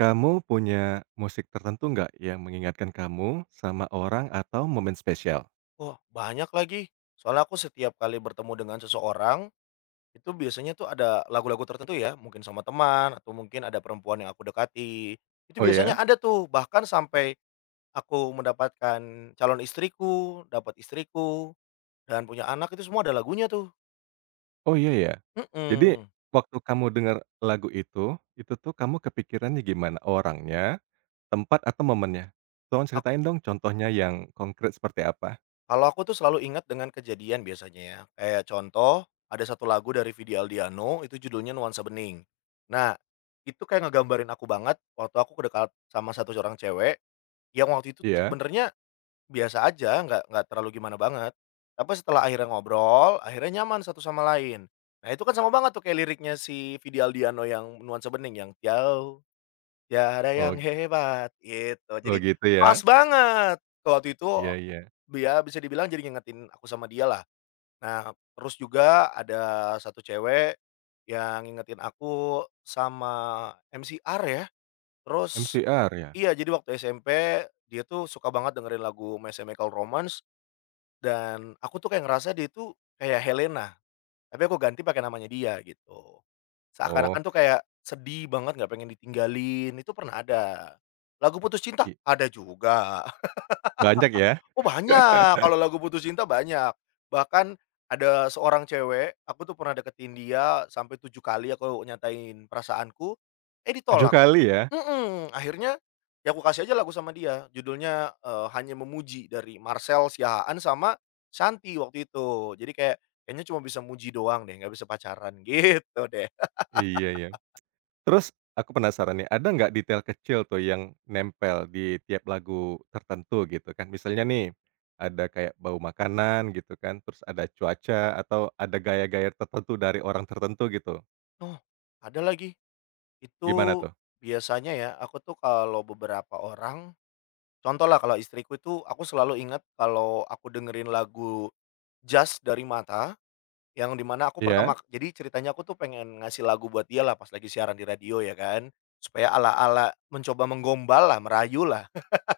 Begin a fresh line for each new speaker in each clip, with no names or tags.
Kamu punya musik tertentu nggak yang mengingatkan kamu sama orang atau momen spesial?
Wah, banyak lagi. Soalnya aku setiap kali bertemu dengan seseorang, itu biasanya tuh ada lagu-lagu tertentu ya, mungkin sama teman atau mungkin ada perempuan yang aku dekati. Itu
Oh
biasanya
ya?
ada tuh, bahkan sampai aku mendapatkan calon istriku, dapat istriku, dan punya anak itu semua ada lagunya tuh.
Oh iya ya? Jadi
Mhm.
waktu kamu dengar lagu itu tuh kamu kepikirannya gimana? Orangnya, tempat, atau momennya? Tolong
Ak
ceritain dong contohnya yang konkret seperti apa?
kalau aku tuh selalu ingat dengan kejadian biasanya ya. Kayak contoh, ada satu lagu dari Vidi Aldiano, itu judulnya Nuansa Bening. Nah, itu kayak ngegambarin aku banget waktu aku kedekat sama satu orang cewek. Yang waktu itu tuh
Iya?
sebenarnya biasa aja, nggak terlalu gimana banget. Tapi setelah akhirnya ngobrol, akhirnya nyaman satu sama lain. Nah itu kan sama banget tuh kayak liriknya si Vidi Aldiano yang Nuansa Bening, yang "Jauh tiada
Oh
yang hebat" gitu.
oh
Jadi
gitu
pas
ya?
banget. Kalau waktu itu
Iya iya.
dia bisa dibilang jadi ngingetin aku sama dia lah. Nah terus juga ada satu cewek yang ngingetin aku sama MCR ya. Terus
MCR ya?
iya, jadi waktu SMP, dia tuh suka banget dengerin lagu My Chemical Romance, dan aku tuh kayak ngerasa dia tuh kayak Helena, tapi aku ganti pakai namanya dia, gitu.
Oh,
Seakan-akan tuh kayak sedih banget, nggak pengen ditinggalin, itu pernah ada. Lagu putus cinta?
i
Ada juga.
banyak ya?
Oh, banyak, kalau lagu putus cinta banyak. Bahkan ada seorang cewek, aku tuh pernah deketin dia sampai 7 kali aku nyatain perasaanku, eh
Tujuh
ditolak.
kali ya?
Mhm. Akhirnya, ya aku kasih aja lagu sama dia judulnya, Hanya Memuji dari Marcel Siahaan sama Shanty waktu itu. Jadi kayak, kayaknya cuma bisa muji doang deh, nggak bisa pacaran gitu deh.
Iya iya. Terus aku penasaran nih, ada nggak detail kecil tuh yang nempel di tiap lagu tertentu gitu kan? Misalnya nih, ada kayak bau makanan gitu kan, terus ada cuaca atau ada gaya-gaya tertentu dari orang tertentu gitu.
Oh, ada lagi, itu
Gimana tuh?
biasanya ya aku tuh kalau beberapa orang contoh lah kalau istriku itu aku selalu ingat kalau aku dengerin lagu Jazz dari Mata. Yang di mana aku
Iya?
jadi ceritanya aku tuh pengen ngasih lagu buat dia lah pas lagi siaran di radio ya kan, supaya ala-ala mencoba menggombal lah, merayu lah.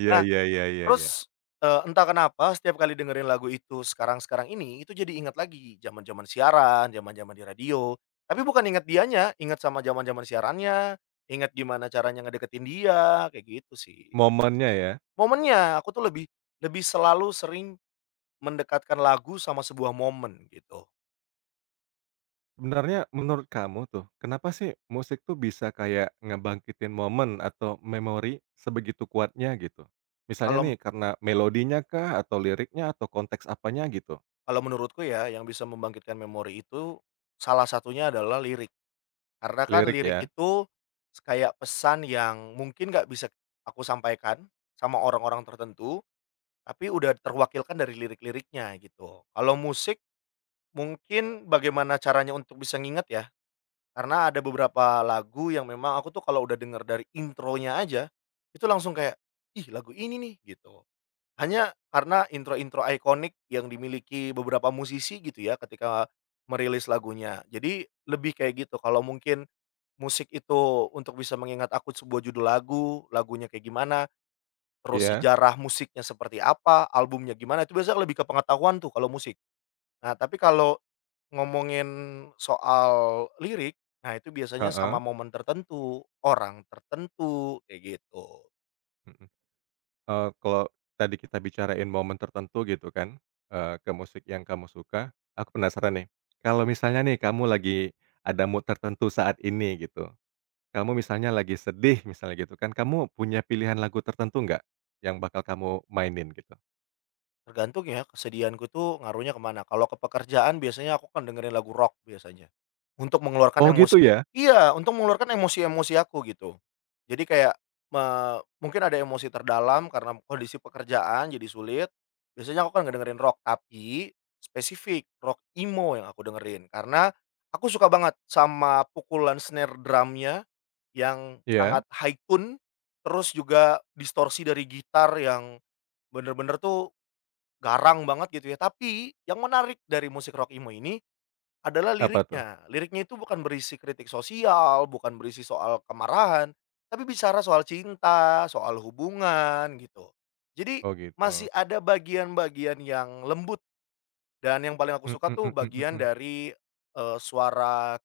Iya
Nah,
iya iya iya iya.
terus, entah kenapa setiap kali dengerin lagu itu sekarang-sekarang ini, itu jadi ingat lagi zaman-zaman siaran, zaman-zaman di radio. Tapi bukan ingat dianya, ingat sama zaman-zaman siarannya, ingat gimana caranya ngedeketin dia, kayak gitu sih.
Momennya ya.
Momennya, aku tuh lebih lebih selalu sering mendekatkan lagu sama sebuah momen gitu.
Sebenarnya menurut kamu tuh, kenapa sih musik tuh bisa kayak ngebangkitin momen atau memori sebegitu kuatnya gitu? Misalnya
Kalau
nih karena melodinya kah atau liriknya atau konteks apanya gitu?
Kalau menurutku ya, yang bisa membangkitkan memori itu, salah satunya adalah lirik. Karena kan
Lirik
lirik
ya.
itu, kayak pesan yang mungkin nggak bisa aku sampaikan sama orang-orang tertentu, tapi udah terwakilkan dari lirik-liriknya gitu. Kalau musik, mungkin bagaimana caranya untuk bisa nginget ya, karena ada beberapa lagu yang memang aku tuh kalau udah denger dari intronya aja, itu langsung kayak, "Ih lagu ini nih," gitu. Hanya karena intro-intro ikonik yang dimiliki beberapa musisi gitu ya ketika merilis lagunya. Jadi lebih kayak gitu, kalau mungkin musik itu untuk bisa mengingat aku sebuah judul lagu, lagunya kayak gimana, terus
Iya,
sejarah musiknya seperti apa, albumnya gimana, itu biasanya lebih ke pengetahuan tuh kalau musik. Nah, tapi kalau ngomongin soal lirik, nah itu biasanya
heeh,
sama momen tertentu, orang tertentu, kayak gitu.
mhm, kalau tadi kita bicarain momen tertentu gitu kan, ke musik yang kamu suka, aku penasaran nih, kalau misalnya nih kamu lagi ada mood tertentu saat ini gitu, kamu misalnya lagi sedih misalnya gitu kan, kamu punya pilihan lagu tertentu nggak, yang bakal kamu mainin gitu?
Tergantung ya, kesedihanku tuh ngaruhnya kemana. Kalau ke pekerjaan biasanya aku kan dengerin lagu rock biasanya, untuk mengeluarkan
Oh gitu
emosi,
ya?
iya, untuk mengeluarkan emosi-emosi aku gitu. Jadi kayak me mungkin ada emosi terdalam karena kondisi pekerjaan jadi sulit, biasanya aku kan dengerin rock, tapi spesifik rock emo yang aku dengerin. Karena aku suka banget sama pukulan snare drumnya yang sangat
Iya,
high tune, terus juga distorsi dari gitar yang bener-bener tuh garang banget gitu ya, tapi yang menarik dari musik rock emo ini adalah
apa tuh?
liriknya. Liriknya itu bukan berisi kritik sosial, bukan berisi soal kemarahan, tapi bicara soal cinta, soal hubungan gitu. Jadi
Oh
masih
gitu,
ada bagian-bagian yang lembut dan yang paling aku
mhm
suka tuh
mhm
bagian
mhm,
dari, suara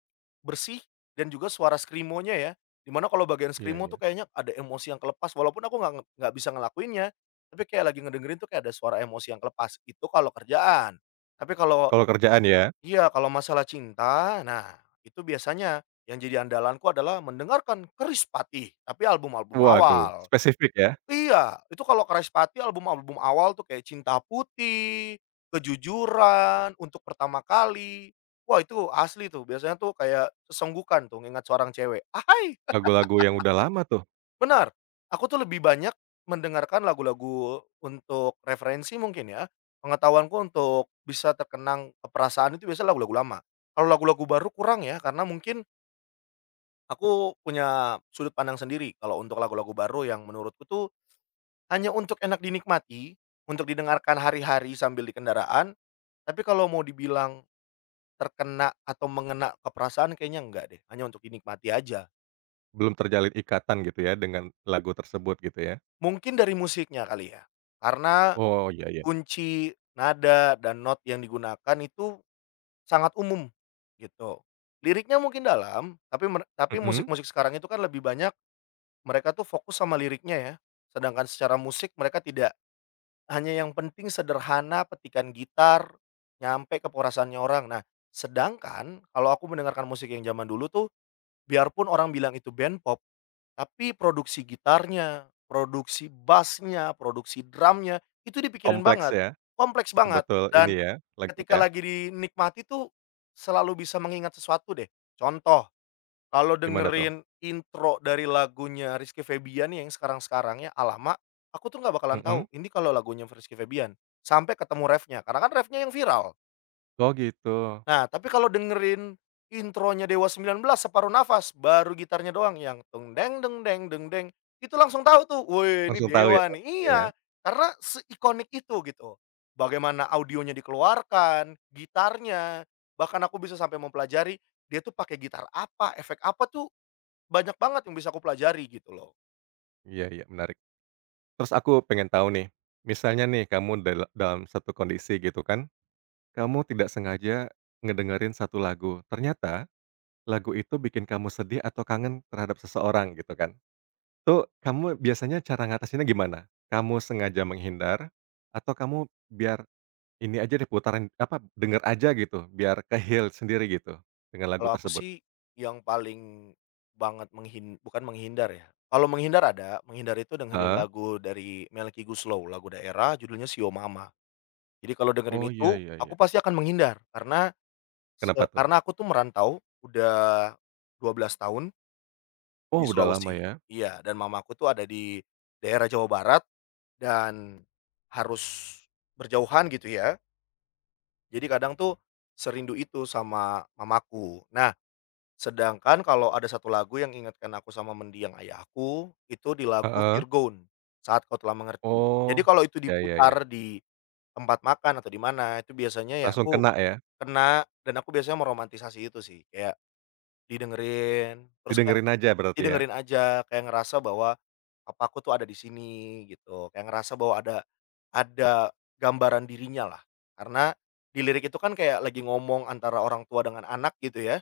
bersih dan juga suara skrimonya ya, dimana kalau bagian
iya
skrimo tuh
iya,
kayaknya ada emosi yang kelepas walaupun aku nggak bisa ngelakuinnya, tapi kayak lagi ngedengerin tuh kayak ada suara emosi yang kelepas, itu kalau kerjaan. Tapi kalau
kalau kerjaan ya?
iya, kalau masalah cinta, nah itu biasanya yang jadi andalanku adalah mendengarkan Kerispatih, tapi album-album
Waduh,
awal.
spesifik ya,
Iya, itu kalau Keraspati album-album awal tuh kayak Cinta Putih, Kejujuran, Untuk Pertama Kali, wah itu asli tuh biasanya tuh kayak sesenggukan tuh ngingat seorang cewek. Ahai,
lagu-lagu yang udah lama tuh.
benar, aku tuh lebih banyak mendengarkan lagu-lagu untuk referensi mungkin ya, pengetahuanku untuk bisa terkenang ke perasaan itu biasanya lagu-lagu lama. Kalau lagu-lagu baru kurang ya, karena mungkin aku punya sudut pandang sendiri kalau untuk lagu-lagu baru yang menurutku tuh hanya untuk enak dinikmati, untuk didengarkan hari-hari sambil di kendaraan, tapi kalau mau dibilang terkena atau mengena ke perasaan kayaknya enggak deh, hanya untuk dinikmati aja.
Belum terjalin ikatan gitu ya dengan lagu tersebut gitu ya?
Mungkin dari musiknya kali ya, karena
Oh, iya iya.
kunci nada dan not yang digunakan itu sangat umum, gitu. Liriknya mungkin dalam, tapi tapi
Mhm,
musik-musik sekarang itu kan lebih banyak mereka tuh fokus sama liriknya ya, sedangkan secara musik mereka tidak, hanya yang penting sederhana petikan gitar, nyampe ke perasaannya orang. Nah, sedangkan kalau aku mendengarkan musik yang zaman dulu tuh, biarpun orang bilang itu band pop, tapi produksi gitarnya, produksi bassnya, produksi drumnya, itu dipikirin
kompleks
banget,
ya,
kompleks banget,
betul-betul ini
dan
ya, lengkap
ketika
ya?
lagi dinikmati tuh, selalu bisa mengingat sesuatu deh. Contoh kalau
Gimana tuh?
dengerin intro dari lagunya Rizky Febian yang sekarang-sekarang ya, "Alamak!" aku tuh nggak bakalan tahu,
Mhm?
ini kalau lagunya Rizky Febian, sampai ketemu refnya, karena kan refnya yang viral.
Oh gitu,
Nah, tapi kalau dengerin intronya Dewa 19 "Separuh Nafas", baru gitarnya doang yang teng deng deng deng, deng deng, itu langsung tahu tuh, "Woi, ini
langsung tahu ya
Dewa nih."
lagunya
Iya,
ya?
karena seikonik itu gitu. Bagaimana audionya dikeluarkan, gitarnya, bahkan aku bisa sampai mempelajari dia tuh pakai gitar apa, efek apa tuh banyak banget yang bisa aku pelajari gitu loh.
Iya iya, menarik. Terus aku pengen tahu nih, misalnya nih kamu dalam satu kondisi gitu kan, kamu tidak sengaja ngedengerin satu lagu, ternyata lagu itu bikin kamu sedih atau kangen terhadap seseorang gitu kan. Itu kamu biasanya cara ngatasinnya gimana? Kamu sengaja menghindar atau kamu biar ini aja deh putaran apa, denger aja gitu, biar ke-heal sendiri gitu, dengan lagu
Kalau aku
tersebut.
sih yang paling banget bukan menghindar ya, kalau menghindar ada, menghindar itu dengerin
Heeh.
lagu dari Melky Goeslaw, lagu daerah judulnya "Sio Mama". Jadi kalau dengerin
Oh, iya
itu,
iya
aku
iya.
pasti akan menghindar karena
Kenapa tuh?
karena aku tuh merantau udah 12 tahun
Oh,
di
udah lama
Sulawesi.
ya?
Iya, dan mamaku tuh ada di daerah Jawa Barat dan harus berjauhan gitu ya. Jadi kadang tuh serindu itu sama mamaku. Nah, sedangkan kalau ada satu lagu yang ingatkan aku sama mendiang ayahku, itu di lagu
Heeh.
Virgon, Saat Kau Telah Mengerti. Jadi
Oh,
kalau itu
ya ya
diputar
ya.
di tempat makan atau di mana, itu biasanya ya
Langsung
aku
kena ya?
kena dan aku biasanya meromantisasi itu sih, kayak didengerin, terus kayak
Didengerin aja berarti ya?
didengerin aja, kayak ngerasa bahwa papaku tuh ada di sini gitu, kayak ngerasa bahwa ada gambaran dirinya lah. Karena di lirik itu kan kayak lagi ngomong antara orang tua dengan anak gitu ya,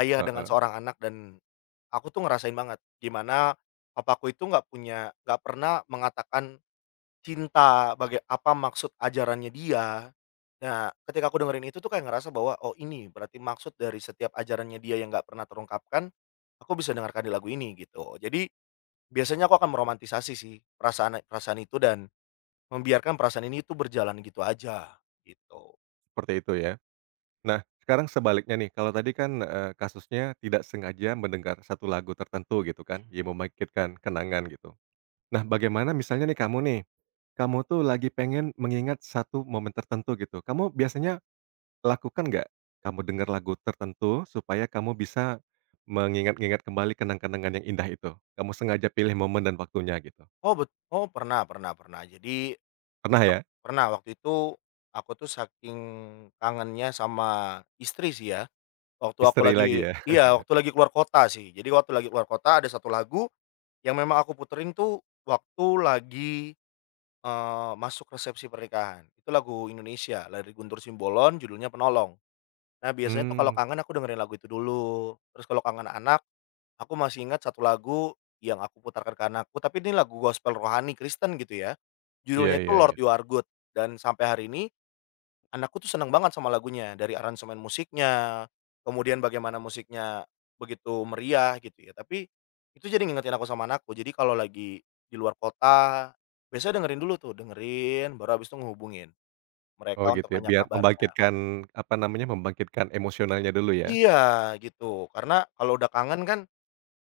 ayah dengan
Heeh,
seorang anak dan aku tuh ngerasain banget, gimana papaku itu nggak punya, nggak pernah mengatakan cinta, apa maksud ajarannya dia. Nah, ketika aku dengerin itu tuh kayak ngerasa bahwa, "Oh, ini berarti maksud dari setiap ajarannya dia yang nggak pernah terungkapkan, aku bisa dengarkan di lagu ini," gitu. Jadi, biasanya aku akan meromantisasi sih perasaan perasaan itu dan membiarkan perasaan ini tuh berjalan gitu aja, gitu.
seperti itu ya. Nah, sekarang sebaliknya nih, kalau tadi kan, kasusnya tidak sengaja mendengar satu lagu tertentu gitu kan, yang membangkitkan kenangan gitu. Nah, bagaimana misalnya nih, kamu tuh lagi pengen mengingat satu momen tertentu gitu, kamu biasanya lakukan nggak, kamu dengar lagu tertentu supaya kamu bisa mengingat-ingat kembali kenang-kenangan yang indah itu? Kamu sengaja pilih momen dan waktunya gitu?
Oh bet oh pernah, pernah, pernah. Jadi
Pernah ya?
pernah, waktu itu aku tuh saking kangennya sama istri sih ya, waktu aku
Istri lagi
lagi
ya?
iya, waktu lagi keluar kota sih. Jadi waktu lagi keluar kota ada satu lagu yang memang aku puterin tuh waktu lagi, masuk resepsi pernikahan. Itu lagu Indonesia, dari Guntur Simbolon judulnya Penolong. Nah, biasanya tuh kalau
Mmm,
kangen aku dengerin lagu itu dulu, terus kalau kangen anak, aku masih ingat satu lagu yang aku putarkan ke anakku, tapi ini lagu gospel rohani Kristen gitu ya,
iya
judulnya itu
iya
Lord
iya.
You Are Good, dan sampai hari ini anakku tuh seneng banget sama lagunya, dari aransemen musiknya, kemudian bagaimana musiknya begitu meriah gitu ya, tapi itu jadi ngingetin aku sama anakku. Jadi kalau lagi di luar kota, biasanya dengerin dulu tuh, dengerin baru habis itu ngehubungin
Oh
mereka untuk
gitu ya,
nanya
biar
kabarnya.
membangkitkan, apa namanya, membangkitkan emosionalnya dulu ya?
Iya gitu, karena kalau udah kangen kan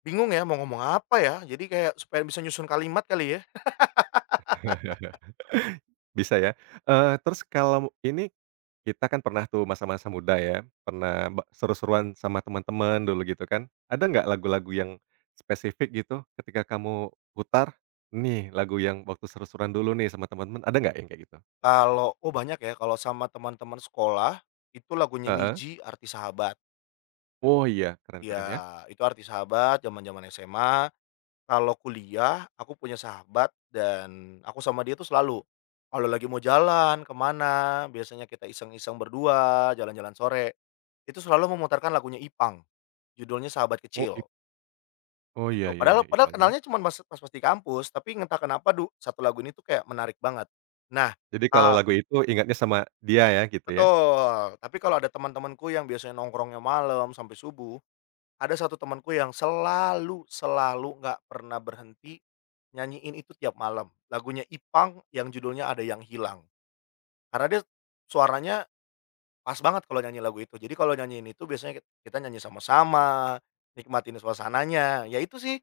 bingung ya mau ngomong apa ya, jadi kayak supaya bisa nyusun kalimat kali ya.
Bisa ya? Terus kalau ini kita kan pernah tuh masa-masa muda ya, pernah seru-seruan sama teman-teman dulu gitu kan. Ada nggak lagu-lagu yang spesifik gitu ketika kamu putar, "Nih lagu yang waktu seru-seruan dulu nih sama teman-teman." Ada nggak yang kayak gitu?
Kalau oh banyak ya, kalau sama teman-teman sekolah, itu lagunya
Heeh.
Niji Arti Sahabat.
Oh iya, keren keren ya.
Iya, itu Arti Sahabat zaman-zaman SMA. Kalau kuliah, aku punya sahabat dan aku sama dia tuh selalu, kalau lagi mau jalan kemana, biasanya kita iseng-iseng berdua, jalan-jalan sore, itu selalu memutarkan lagunya Ipang, judulnya Sahabat
Oh
Kecil,
ip oh
gitu.
iya iya
Padahal
iya,
padahal
Ipang ya.
kenalnya cuma pas pas pas di kampus, tapi entah kenapa satu lagu ini tuh kayak menarik banget. Nah,
Jadi kalau
eee
lagu itu ingatnya sama dia ya gitu ya?
betul, tapi kalau ada teman-temanku yang biasanya nongkrongnya malam sampai subuh, ada satu temanku yang selalu selalu nggak pernah berhenti, nyanyiin itu tiap malam. Lagunya Ipang yang judulnya Ada Yang Hilang. Karena dia suaranya pas banget kalau nyanyi lagu itu. Jadi kalau nyanyiin itu biasanya kita nyanyi sama-sama, nikmatin suasananya. Ya itu sih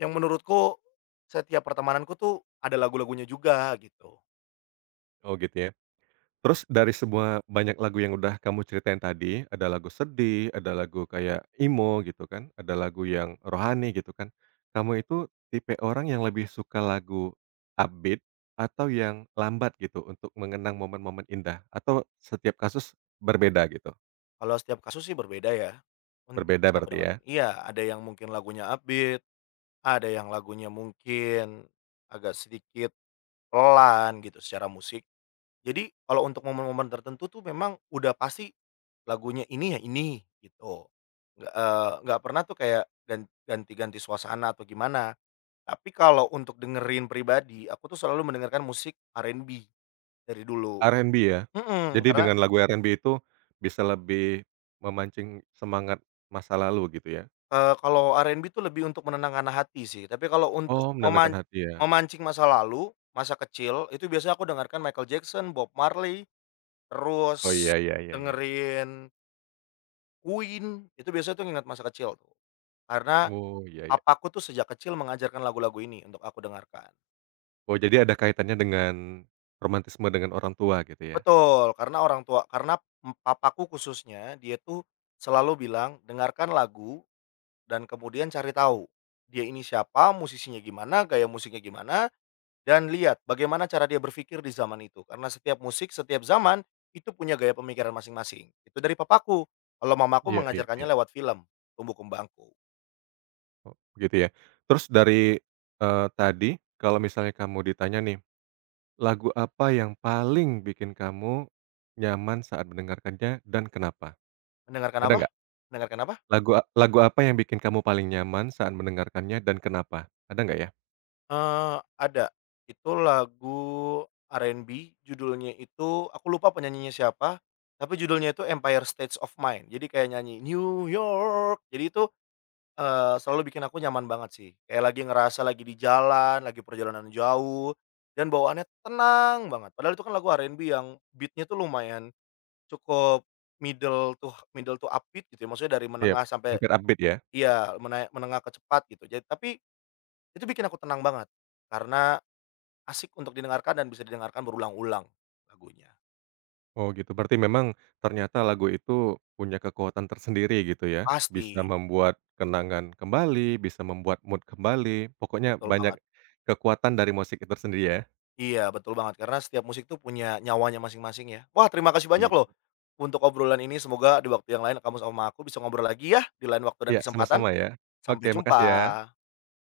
yang menurutku setiap pertemananku tuh ada lagu-lagunya juga gitu.
Oh gitu ya. Terus dari semua banyak lagu yang udah kamu ceritain tadi, ada lagu sedih, ada lagu kayak emo gitu kan, ada lagu yang rohani gitu kan. Kamu itu tipe orang yang lebih suka lagu upbeat atau yang lambat gitu untuk mengenang momen-momen indah atau setiap kasus berbeda gitu?
Kalau setiap kasus sih berbeda ya, untuk
Berbeda
bisa aku
berarti ya?
dengarkan. Iya, ada yang mungkin lagunya upbeat, ada yang lagunya mungkin agak sedikit pelan gitu secara musik. Jadi kalau untuk momen-momen tertentu tuh memang udah pasti lagunya ini ya ini gitu. Nggak, nggak pernah tuh kayak ganti-ganti suasana atau gimana. Tapi kalau untuk dengerin pribadi, aku tuh selalu mendengarkan musik R&B dari dulu.
R&B ya?
Mhm,
Jadi
karena,
dengan lagu R&B itu bisa lebih memancing semangat masa lalu gitu ya?
kalau R&B tuh lebih untuk menenangkan hati sih. Tapi kalau untuk
Oh menenangkan hati ya?
memancing masa lalu, masa kecil, itu biasanya aku dengarkan Michael Jackson, Bob Marley,
Oh
terus
iya iya iya iya.
dengerin Queen, itu biasanya tuh ngingat masa kecil tuh, karena
Oh iya iya.
papaku tuh sejak kecil mengajarkan lagu-lagu ini untuk aku dengarkan.
Oh, jadi ada kaitannya dengan romantisme dengan orang tua gitu ya?
Betul, karena orang tua karena papaku khususnya dia tuh selalu bilang, "Dengarkan lagu dan kemudian cari tahu, dia ini siapa, musisinya gimana, gaya musiknya gimana, dan lihat bagaimana cara dia berpikir di zaman itu." Karena setiap musik, setiap zaman itu punya gaya pemikiran masing-masing. Itu dari papaku, kalau mamaku
Iya iya
mengajarkannya
iya.
lewat film, Tumbuh Kembangku.
Oh, gitu ya. Terus dari, tadi kalau misalnya kamu ditanya nih, lagu apa yang paling bikin kamu nyaman saat mendengarkannya dan kenapa?
Mendengarkan
Ada
apa?
nggak?
Mendengarkan apa?
Lagu apa yang bikin kamu paling nyaman saat mendengarkannya dan kenapa? Ada nggak ya?
Ada. Itu lagu R&B, judulnya itu aku lupa penyanyinya siapa, tapi judulnya itu Empire States of Mind. Jadi kayak nyanyi New York. Jadi itu, selalu bikin aku nyaman banget sih. Kayak lagi ngerasa lagi di jalan, lagi perjalanan jauh, dan bawaannya tenang banget. Padahal itu kan lagu R&B yang beatnya tuh lumayan cukup middle to middle to upbeat gitu ya, maksudnya dari
Iya.
menengah sampai
Hampir update ya?
iya, menengah ke cepat gitu. Jadi tapi itu bikin aku tenang banget, karena asik untuk didengarkan dan bisa didengarkan berulang-ulang lagunya.
Oh gitu, berarti memang ternyata lagu itu punya kekuatan tersendiri gitu ya? Bisa
Pasti,
membuat kenangan kembali, bisa membuat mood kembali, pokoknya
betul
banyak
banget.
kekuatan dari musik itu sendiri ya?
Iya, betul banget karena setiap musik tuh punya nyawanya masing-masing ya. Wah, terima kasih banyak
I
loh untuk obrolan ini, semoga di waktu yang lain kamu sama aku bisa ngobrol lagi ya di lain waktu dan
iya,
kesempatan.
sama-sama ya. Oke,
Sampai
makasih ya.
jumpa.